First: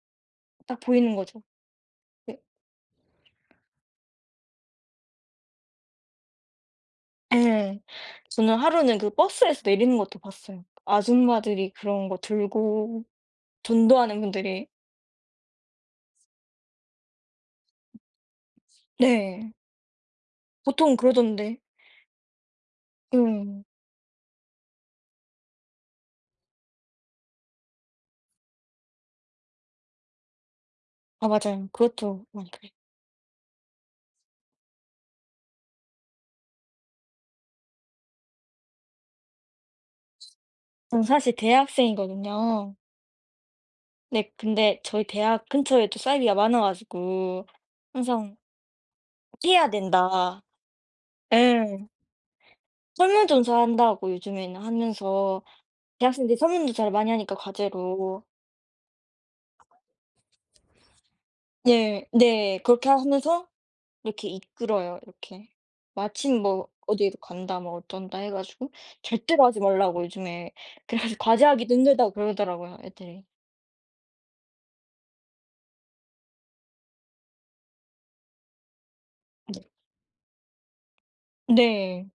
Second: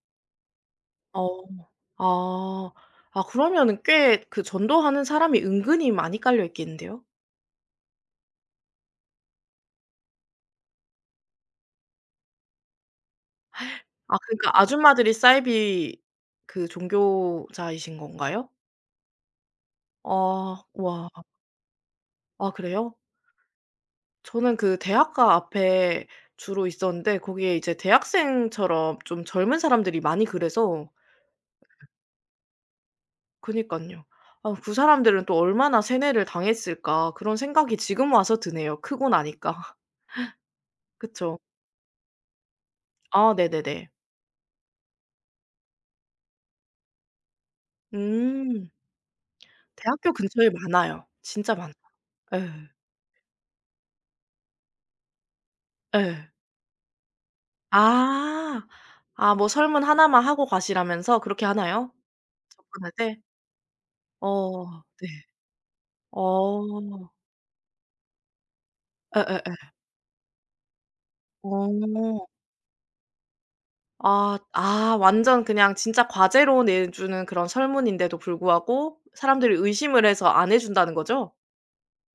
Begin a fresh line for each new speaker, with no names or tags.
딱 보이는
어.
거죠. 네.
아. 아 그러면은 꽤 그 전도하는 사람이 은근히 많이 깔려 있겠는데요.
예. 저는 하루는 그 버스에서 내리는 것도 봤어요, 아줌마들이 그런 거 들고
아
전도하는
그니까
분들이.
아줌마들이 사이비 그 종교자이신 건가요?
네.
아.
보통
와.
그러던데.
아 그래요?
음.
저는 그 대학가 앞에 주로 있었는데 거기에 이제 대학생처럼 좀 젊은 사람들이 많이 그래서
아 맞아요. 그렇죠 막
그니깐요. 아 '그 사람들은 또 얼마나 세뇌를 당했을까?' 그런 생각이 지금 와서 드네요, 크고 나니까
전 사실
그쵸.
대학생이거든요.
아 네네네.
네 근데 저희 대학 근처에 또 사이비가 많아 가지고 항상
음.
피해야
대학교
된다.
근처에 많아요. 진짜 많아.
예.
예.
설문조사 한다고 요즘에는 하면서
예.
대학생들이 설문조사를 많이 하니까 과제로.
아. 아 뭐 설문 1 만 하고 가시라면서 그렇게 하나요,
네. 네. 그렇게
접근할 때?
하면서 이렇게
어
이끌어요,
네.
이렇게. 마침 뭐
어.
어디로 간다 뭐 어쩐다 해 가지고 절대로 하지
예예예.
말라고 요즘에 그래 가지고 과제하기도 힘들다고
어.
그러더라고요 애들이.
아 아 완전 그냥 진짜 과제로 내주는 그런 설문인데도 불구하고 사람들이 의심을 해서 안 해 준다는 거죠?
네.